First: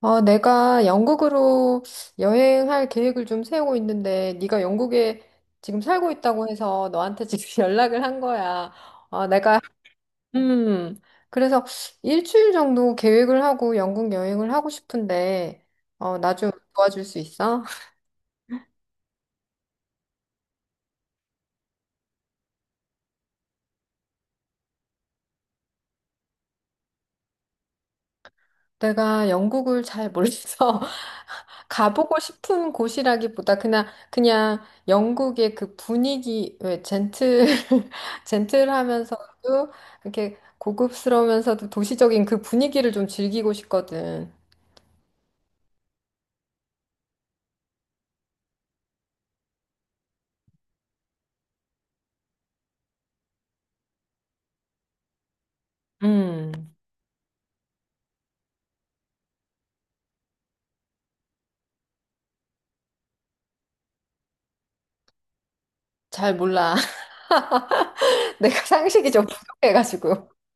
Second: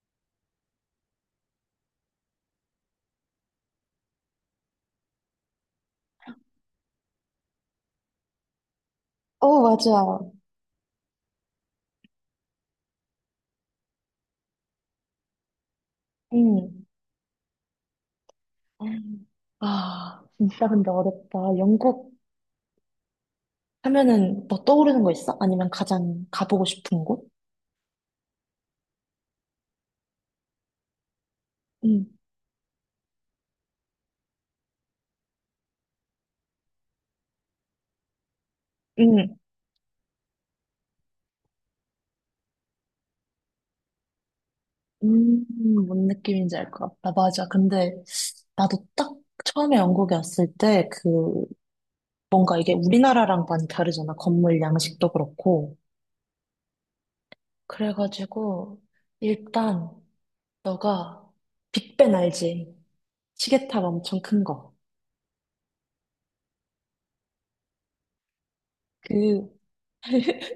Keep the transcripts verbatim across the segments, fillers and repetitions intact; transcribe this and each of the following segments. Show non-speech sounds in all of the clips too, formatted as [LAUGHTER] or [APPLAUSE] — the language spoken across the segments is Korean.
아, 내가 영국으로 여행할 계획을 좀 세우고 있는데, 네가 영국에 지금 살고 있다고 해서 너한테 지금 [LAUGHS] 연락을 한 거야. 아, 내가, 어, 맞아. 음, 그래서 일주일 정도 계획을 하고 영국 여행을 하고 싶은데, 어, 나 좀 음. 도와줄 수 있어? 아, 진짜 근데 어렵다. 영국 하면은 뭐 떠오르는 거 있어? 아니면 가장 가보고 싶은 곳? 내가 영국을 잘 몰라서 [LAUGHS] 응, 가보고 싶은 곳이라기보다 그냥 그냥 영국의 그 분위기 왜 젠틀 [LAUGHS] 응, 젠틀하면서도 이렇게 고급스러우면서도 도시적인 그 분위기를 좀 즐기고 싶거든. 음, 뭔 느낌인지 알 것 같다. 맞아. 근데 나도 딱 처음에 영국에 왔을 때 그 뭔가 이게 우리나라랑 많이 다르잖아. 건물 양식도 그렇고. 음, 그래가지고 일단 너가 빅벤 알지? 시계탑 엄청 큰 거. 잘 몰라. [LAUGHS] 내가 상식이 좀 그 부족해가지고. [LAUGHS]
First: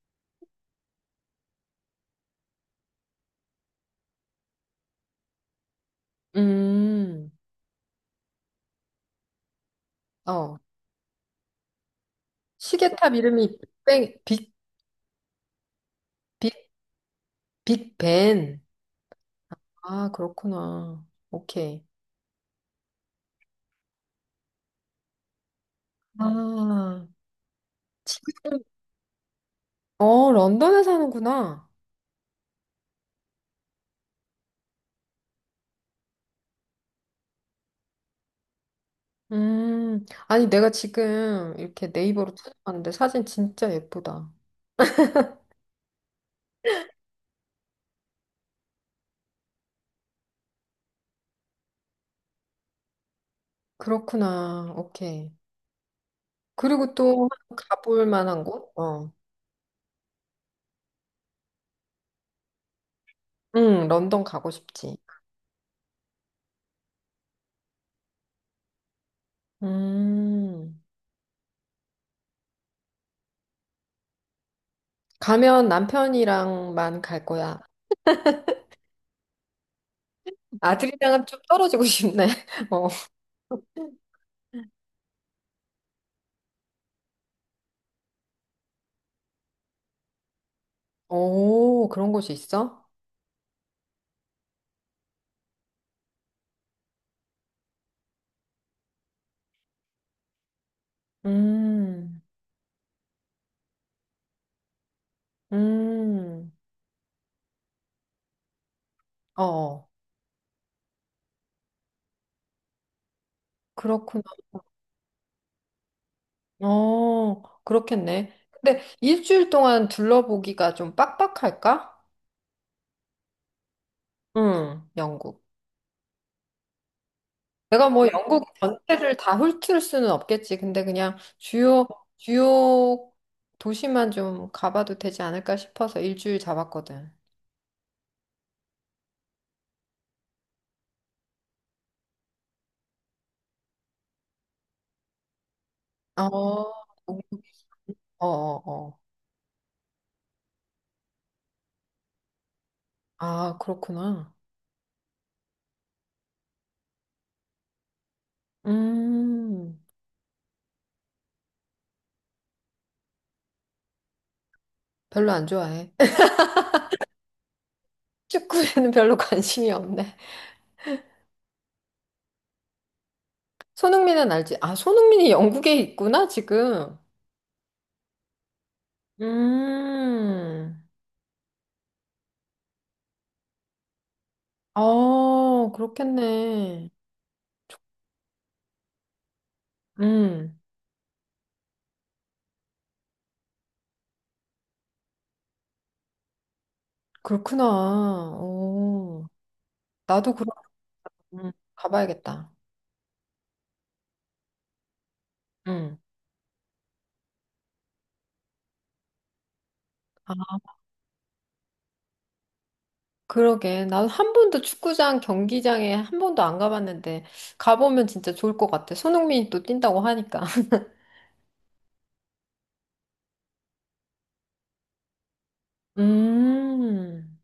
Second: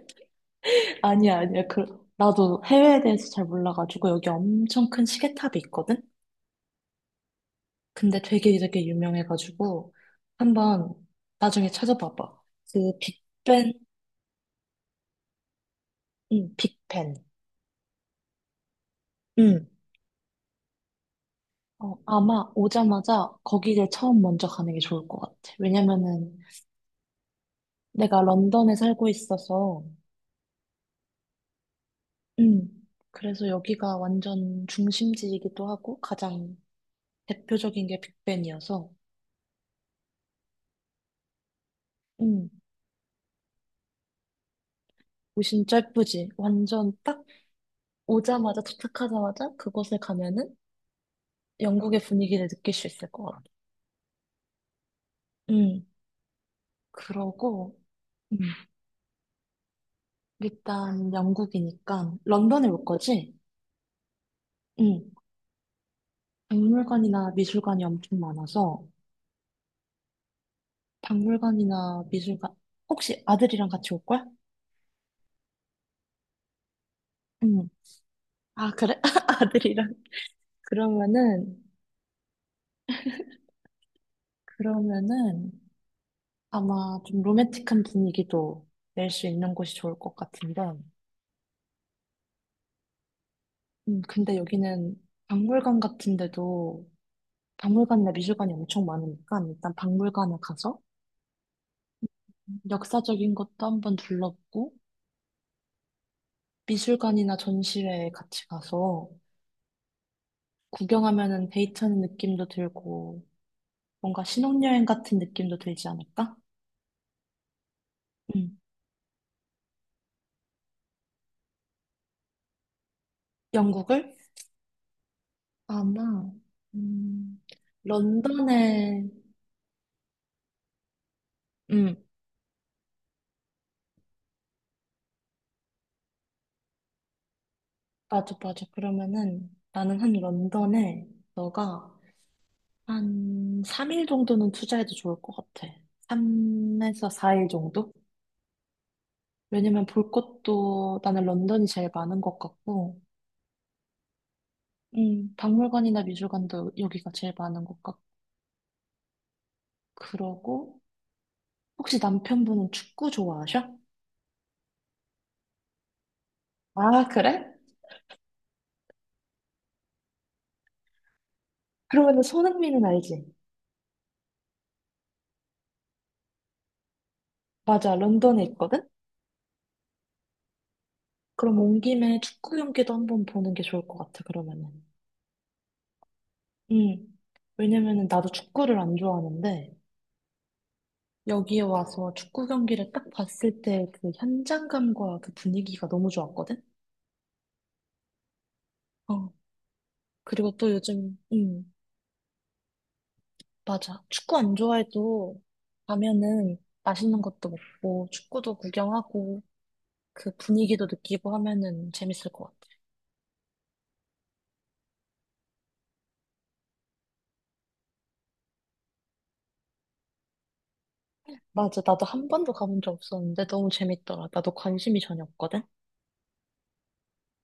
아니야, 아니야. 그, 나도 해외에 대해서 잘 몰라가지고, 여기 엄청 큰 시계탑이 있거든? 음, 근데 되게 되게 유명해가지고, 어, 한번 나중에 찾아봐봐. 그 시계탑 이름이 빅벤, 빅뱅 빅 빅 응, 빅벤. 빅벤. 응. 아, 그렇구나. 오케이. 어, 아마 오자마자 거기를 처음 먼저 가는 게 좋을 것 같아. 왜냐면은 아. 내가 런던에 살고 있어서, 어, 런던에 사는구나. 응. 그래서 여기가 완전 중심지이기도 하고, 가장 대표적인 게 빅벤이어서, 음, 아니, 내가 지금 이렇게 네이버로 응. 찾아봤는데 사진 진짜 예쁘다. 오신 짧쁘지 완전 딱 오자마자 도착하자마자 그곳에 가면은 영국의 분위기를 느낄 수 있을 것 같아. 그렇구나. 오케이. 음, 그리고 또 그러고, 가볼 음. 만한 곳? 어. 일단 영국이니까 런던에 올 거지? 응, 런던 가고 싶지. 응. 박물관이나 미술관이 엄청 많아서 음, 박물관이나 미술관 혹시 아들이랑 같이 올 거야? 가면 남편이랑만 갈 거야. 응. 아, 그래? [LAUGHS] 아들이랑. 아들이랑은 좀 그러면은 떨어지고 싶네. [LAUGHS] 어. 그러면은 아마 좀 로맨틱한 분위기도 낼 수 있는 곳이 좋을 것 같은데. 오, 그런 곳이 있어? 음, 근데 여기는 박물관 같은데도 박물관이나 미술관이 엄청 많으니까 일단 박물관을 가서 음, 역사적인 것도 한번 둘러보고 음, 미술관이나 전시회에 같이 가서 어, 어. 구경하면은 데이트하는 느낌도 들고 그렇구나. 뭔가 신혼여행 같은 느낌도 들지 않을까? 어, 그렇겠네. 음. 근데 일주일 동안 둘러보기가 좀 빡빡할까? 영국을 응, 영국. 아마 음, 내가 뭐 영국 런던에 전체를 다 훑을 수는 없겠지. 근데 그냥 주요, 음 주요 도시만 좀 가봐도 되지 않을까 싶어서 일주일 잡았거든. 맞아 맞아 그러면은 나는 한 런던에 너가 한 삼 일 정도는 투자해도 좋을 것 같아. 어, 삼에서 어, 사 일 정도? 어, 어. 왜냐면 볼 것도 나는 런던이 제일 많은 것 같고, 아, 그렇구나. 음. 박물관이나 미술관도 여기가 제일 많은 것 같고, 음, 그러고, 혹시 남편분은 축구 좋아하셔? 별로 안 좋아해. [LAUGHS] 아, 그래? 축구에는 별로 관심이 없네. 그러면 손흥민은 알지? 손흥민은 알지? 아, 손흥민이 영국에 있구나, 지금. 맞아, 런던에 있거든? 음. 그럼 온 김에 축구 경기도 한번 보는 게 좋을 것 같아, 그러면은. 아, 그렇겠네. 음. 왜냐면은 나도 축구를 안 좋아하는데, 음, 여기에 와서 축구 경기를 딱 봤을 때 그 현장감과 그 분위기가 너무 좋았거든? 그렇구나. 오, 어. 나도 그럼 그리고 또 요즘, 음, 음. 가봐야겠다. 맞아. 축구 안 좋아해도 음. 가면은 맛있는 것도 먹고 축구도 구경하고 그 아, 분위기도 느끼고 하면은 재밌을 것 같아. 그러게. 난 한 번도 축구장, 경기장에 한 번도 안 가봤는데, 가보면 진짜 좋을 것 같아. 손흥민이 또 뛴다고 하니까. [LAUGHS] 맞아. 나도 한 번도 가본 적 없었는데 너무 재밌더라. 나도 관심이 전혀 없거든. 음,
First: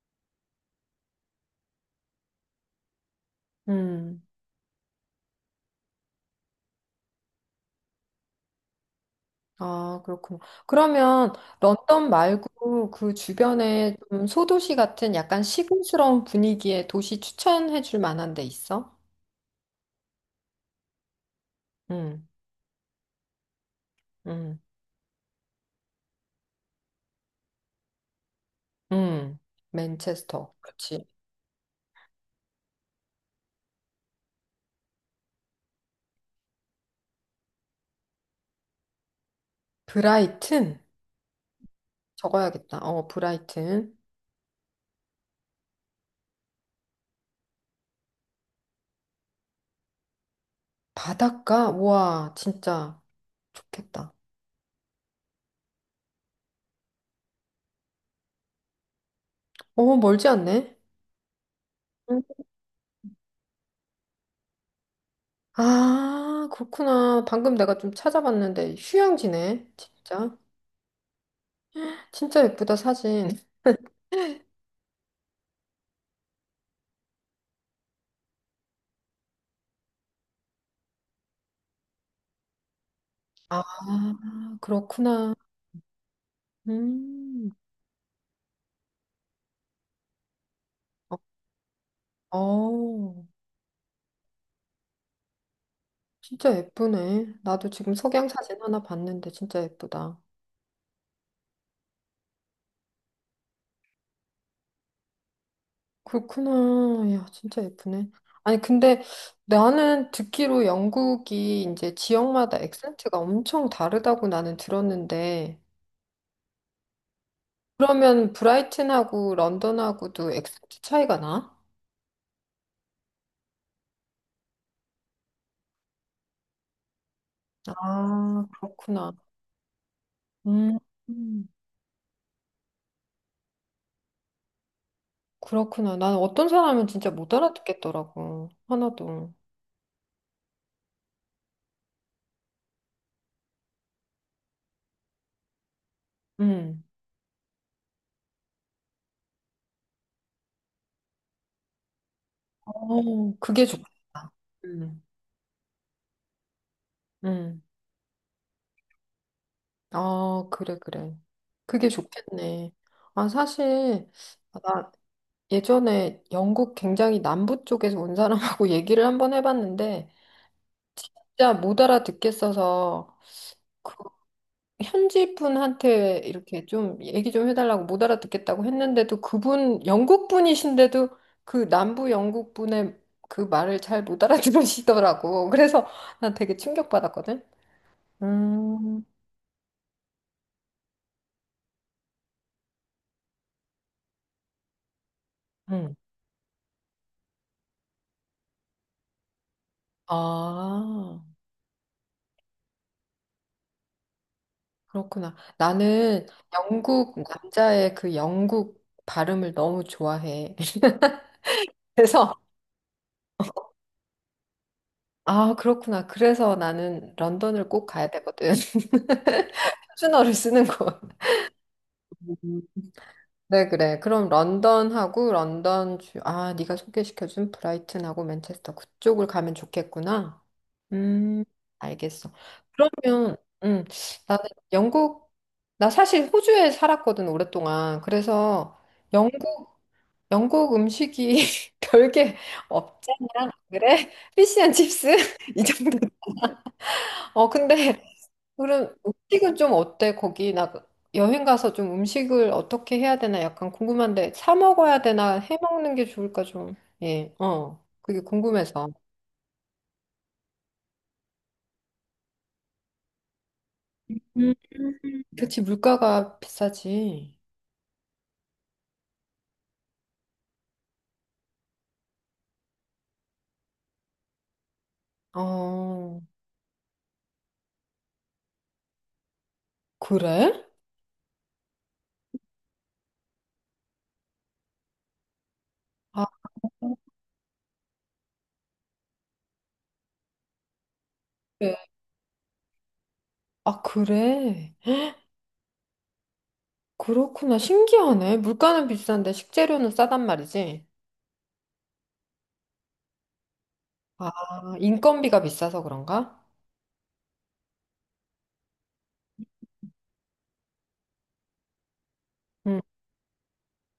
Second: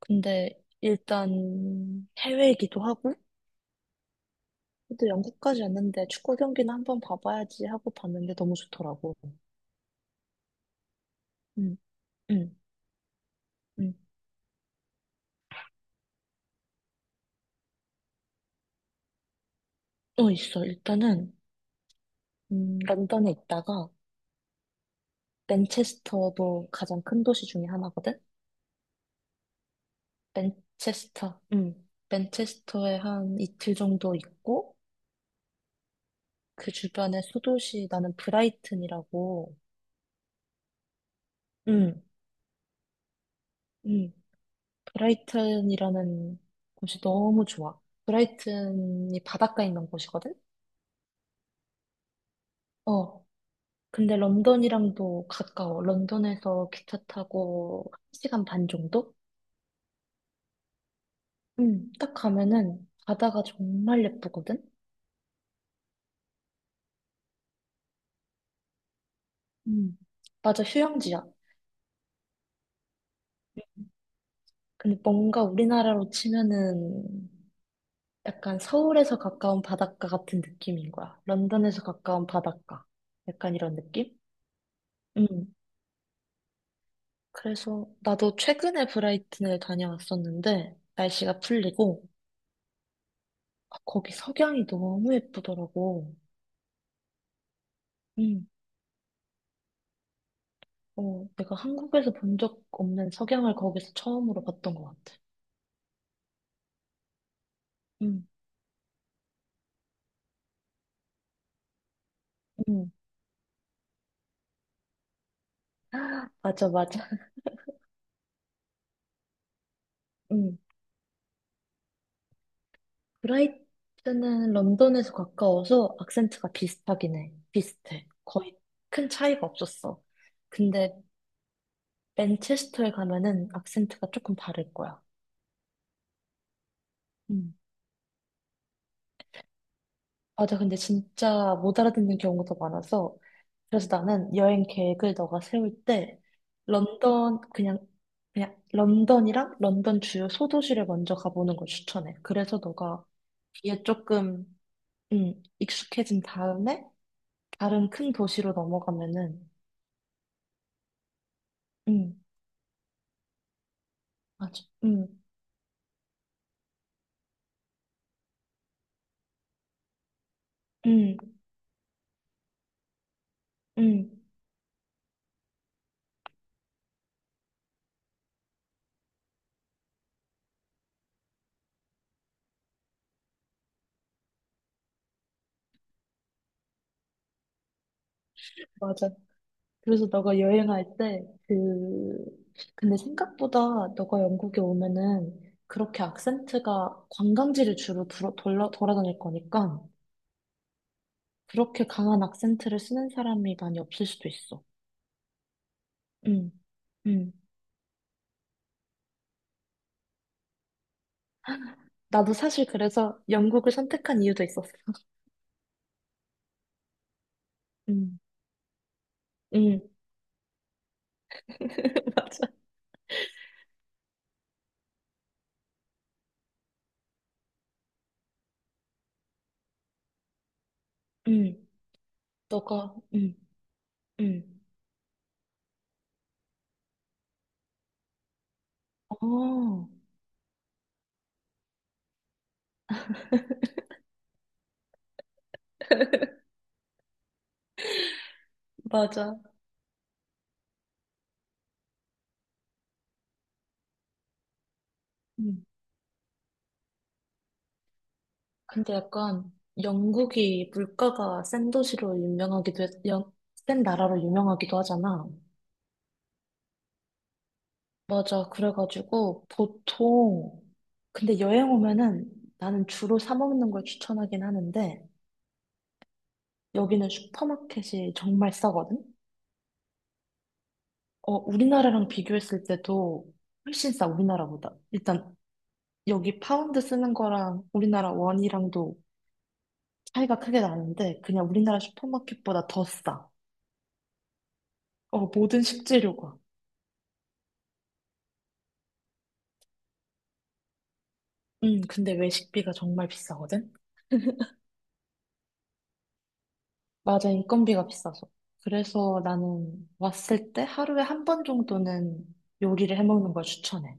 근데 일단 해외이기도 하고 음. 또 영국까지 왔는데 축구 경기는 한번 봐봐야지 하고 봤는데 너무 좋더라고. 아, 그렇구나. 그러면 응, 런던 응, 말고 그 응. 주변에 좀 소도시 같은 약간 시골스러운 분위기의 도시 추천해 줄 만한 데 있어? 어, 있어. 일단은 음, 음, 런던에 있다가 음, 맨체스터도 가장 큰 도시 중에 하나거든. 음. 맨체스터. 그렇지. 맨체스터. 응. 맨체스터에 한 이틀 정도 있고, 그 주변에 소도시, 나는 브라이튼이라고, 브라이튼. 응. 적어야겠다. 어, 브라이튼. 음, 브라이튼이라는 곳이 너무 좋아. 브라이튼이 바닷가에 있는 곳이거든? 바닷가? 우와, 진짜 어. 좋겠다. 근데 런던이랑도 가까워. 런던에서 기차 타고 한 시간 반 정도? 어, 멀지 않네. 응. 딱 응. 가면은 바다가 정말 예쁘거든? 아, 그렇구나. 방금 내가 좀 찾아봤는데 휴양지네. 응. 진짜. 맞아, 휴양지야. 진짜 예쁘다, 사진. 근데 뭔가 우리나라로 치면은 약간 서울에서 가까운 바닷가 같은 느낌인 거야. 런던에서 가까운 바닷가. 약간 아, 이런 느낌? 그렇구나. 음. 음. 그래서 나도 최근에 브라이튼을 다녀왔었는데 어, 날씨가 풀리고 어, 아, 거기 석양이 너무 예쁘더라고. 진짜 예쁘네. 나도 지금 석양 음. 사진 하나 봤는데 진짜 예쁘다. 어, 내가 한국에서 본 적 없는 석양을 거기서 처음으로 봤던 것 같아. 그렇구나. 야, 진짜 예쁘네. 음. 아니, 근데 나는 듣기로 영국이 이제 지역마다 음. 액센트가 엄청 다르다고 나는 들었는데, [GASPS] [LAUGHS] 맞아, 맞아. 그러면 브라이튼하고 런던하고도 음. 액센트 차이가 나? 브라이트는 런던에서 가까워서 악센트가 비슷하긴 해. 비슷해. 아, 거의 큰 그렇구나. 차이가 없었어. 음, 근데 음, 맨체스터에 가면은 악센트가 조금 다를 거야. 그렇구나. 나는 어떤 사람은 진짜 못 음. 알아듣겠더라고. 하나도. 맞아. 근데 진짜 못 알아듣는 경우가 더 많아서 그래서 나는 여행 계획을 너가 세울 때 음. 런던 그냥 그냥 런던이랑 런던 주요 소도시를 먼저 가보는 걸 추천해. 그래서 너가 어, 그게 뒤에 좋겠다. 조금 음, 음, 익숙해진 다음에 음. 다른 큰 도시로 넘어가면은 아, 그래, 그래. 그게 응, 좋겠네. 아, 사실, 아, 맞아. 나 응, 예전에 영국 굉장히 남부 쪽에서 온 사람하고 [LAUGHS] 얘기를 한번 해봤는데 응, 진짜 못 알아듣겠어서 그 응, 현지 분한테 이렇게 좀 얘기 좀 해달라고 못 알아듣겠다고 했는데도 그분 영국 분이신데도 그 남부 영국 분의 그 말을 잘 못 알아들으시더라고. [LAUGHS] 그래서 난 되게 충격받았거든. 음, 맞아. 그래서 너가 여행할 때, 그, 근데 생각보다 너가 영국에 오면은 음. 그렇게 악센트가 관광지를 주로 돌아, 돌아, 돌아다닐 거니까 아, 그렇게 강한 악센트를 쓰는 사람이 많이 없을 수도 있어. 그렇구나. 나는 응, 영국 응. 남자의 그 영국 발음을 너무 좋아해. 나도 그래서 사실 그래서 영국을 선택한 이유도 있었어. 아, 그렇구나. 그래서 나는 런던을 꼭 가야 응, 되거든. [LAUGHS] 응, 표준어를 쓰는 곳. [LAUGHS] 맞아. 음. 그래, 그래. 그럼 런던하고 런던 주, 아, 네가 소개시켜준 브라이튼하고 맨체스터 그쪽을 가면 좋겠구나. 음, 응, 알겠어. 너가, 응, 그러면, 음, 나는 응. 영국, 나 사실 호주에 살았거든, 오랫동안. 그래서 영국, 어, 영국 음식이 [LAUGHS] 별게 없잖아. 그래? 피시앤칩스? [LAUGHS] 이 정도. [LAUGHS] 어, 근데 그럼 맞아. 음식은 좀 어때? 거기 나 여행 가서 좀 음식을 어떻게 해야 되나 약간 궁금한데 사 먹어야 되나 해 응. 먹는 게 좋을까 좀. 예, 어, 그게 궁금해서. 근데 약간 영국이 물가가 센 도시로 유명하기도 했, 영- 센 나라로 음. 유명하기도 하잖아. 그치, 물가가 비싸지. 맞아. 그래가지고 보통 근데 여행 오면은 나는 주로 사 먹는 걸 추천하긴 하는데 어, 여기는 슈퍼마켓이 정말 싸거든. 그래? 어, 우리나라랑 비교했을 때도 훨씬 싸, 우리나라보다. 일단 아, 여기 파운드 쓰는 거랑 우리나라 원이랑도 차이가 크게 나는데 그냥 그래. 우리나라 슈퍼마켓보다 더 싸. 아, 그래. 어, 모든 식재료가. 그렇구나. 신기하네. 물가는 비싼데 식재료는 싸단 말이지. 음, 근데 외식비가 정말 비싸거든? 아, 인건비가 비싸서 그런가? 맞아, 인건비가 비싸서. 그래서 나는 왔을 때 하루에 한 번 정도는 음. 요리를 해 먹는 걸 추천해.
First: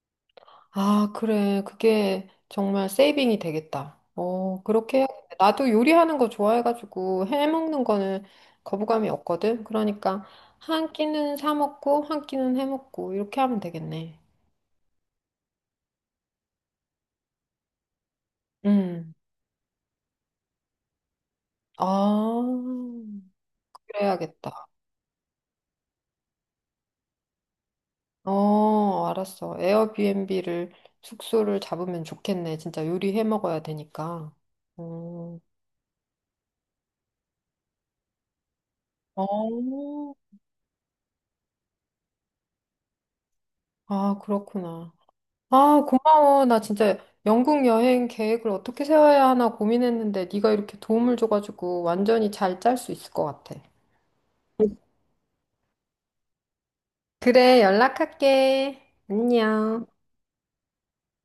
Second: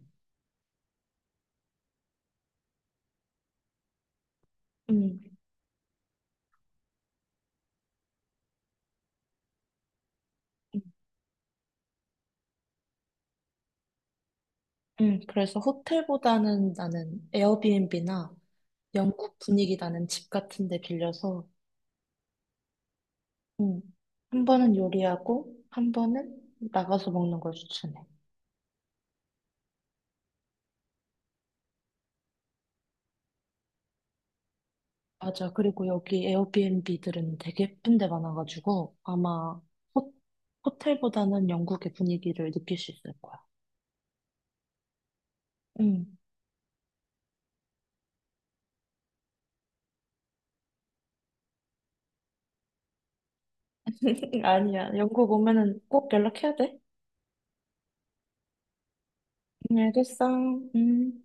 아, 그래. 그게 정말 세이빙이 되겠다. 어, 그렇게 음, 해야겠다. 나도 요리하는 거 좋아해가지고 해먹는 거는 거부감이 없거든. 그러니까 음, 한 끼는 사 먹고 한 끼는 해먹고 이렇게 하면 되겠네. 음. 그래서 호텔보다는 나는 에어비앤비나 음. 영국 분위기 나는 집 같은 데 빌려서, 아, 음, 한 그래야겠다. 번은 요리하고, 한 번은 나가서 먹는 걸 추천해. 어, 알았어. 에어비앤비를 숙소를 잡으면 좋겠네. 진짜 요리해 먹어야 되니까. 어, 맞아. 그리고 여기 에어비앤비들은 되게 예쁜 데 많아가지고 어, 아마 호, 호텔보다는 영국의 분위기를 느낄 수 있을 거야. 아, 그렇구나. 아, 응. 고마워. 나 진짜 영국 여행 계획을 어떻게 세워야 하나 고민했는데 네가 이렇게 도움을 줘가지고 완전히 잘 짤 수 있을 것 같아. [LAUGHS] 아니야. 영국 오면은 꼭 연락해야 돼. 그래, 연락할게. 응, 안녕. 알겠어. 응.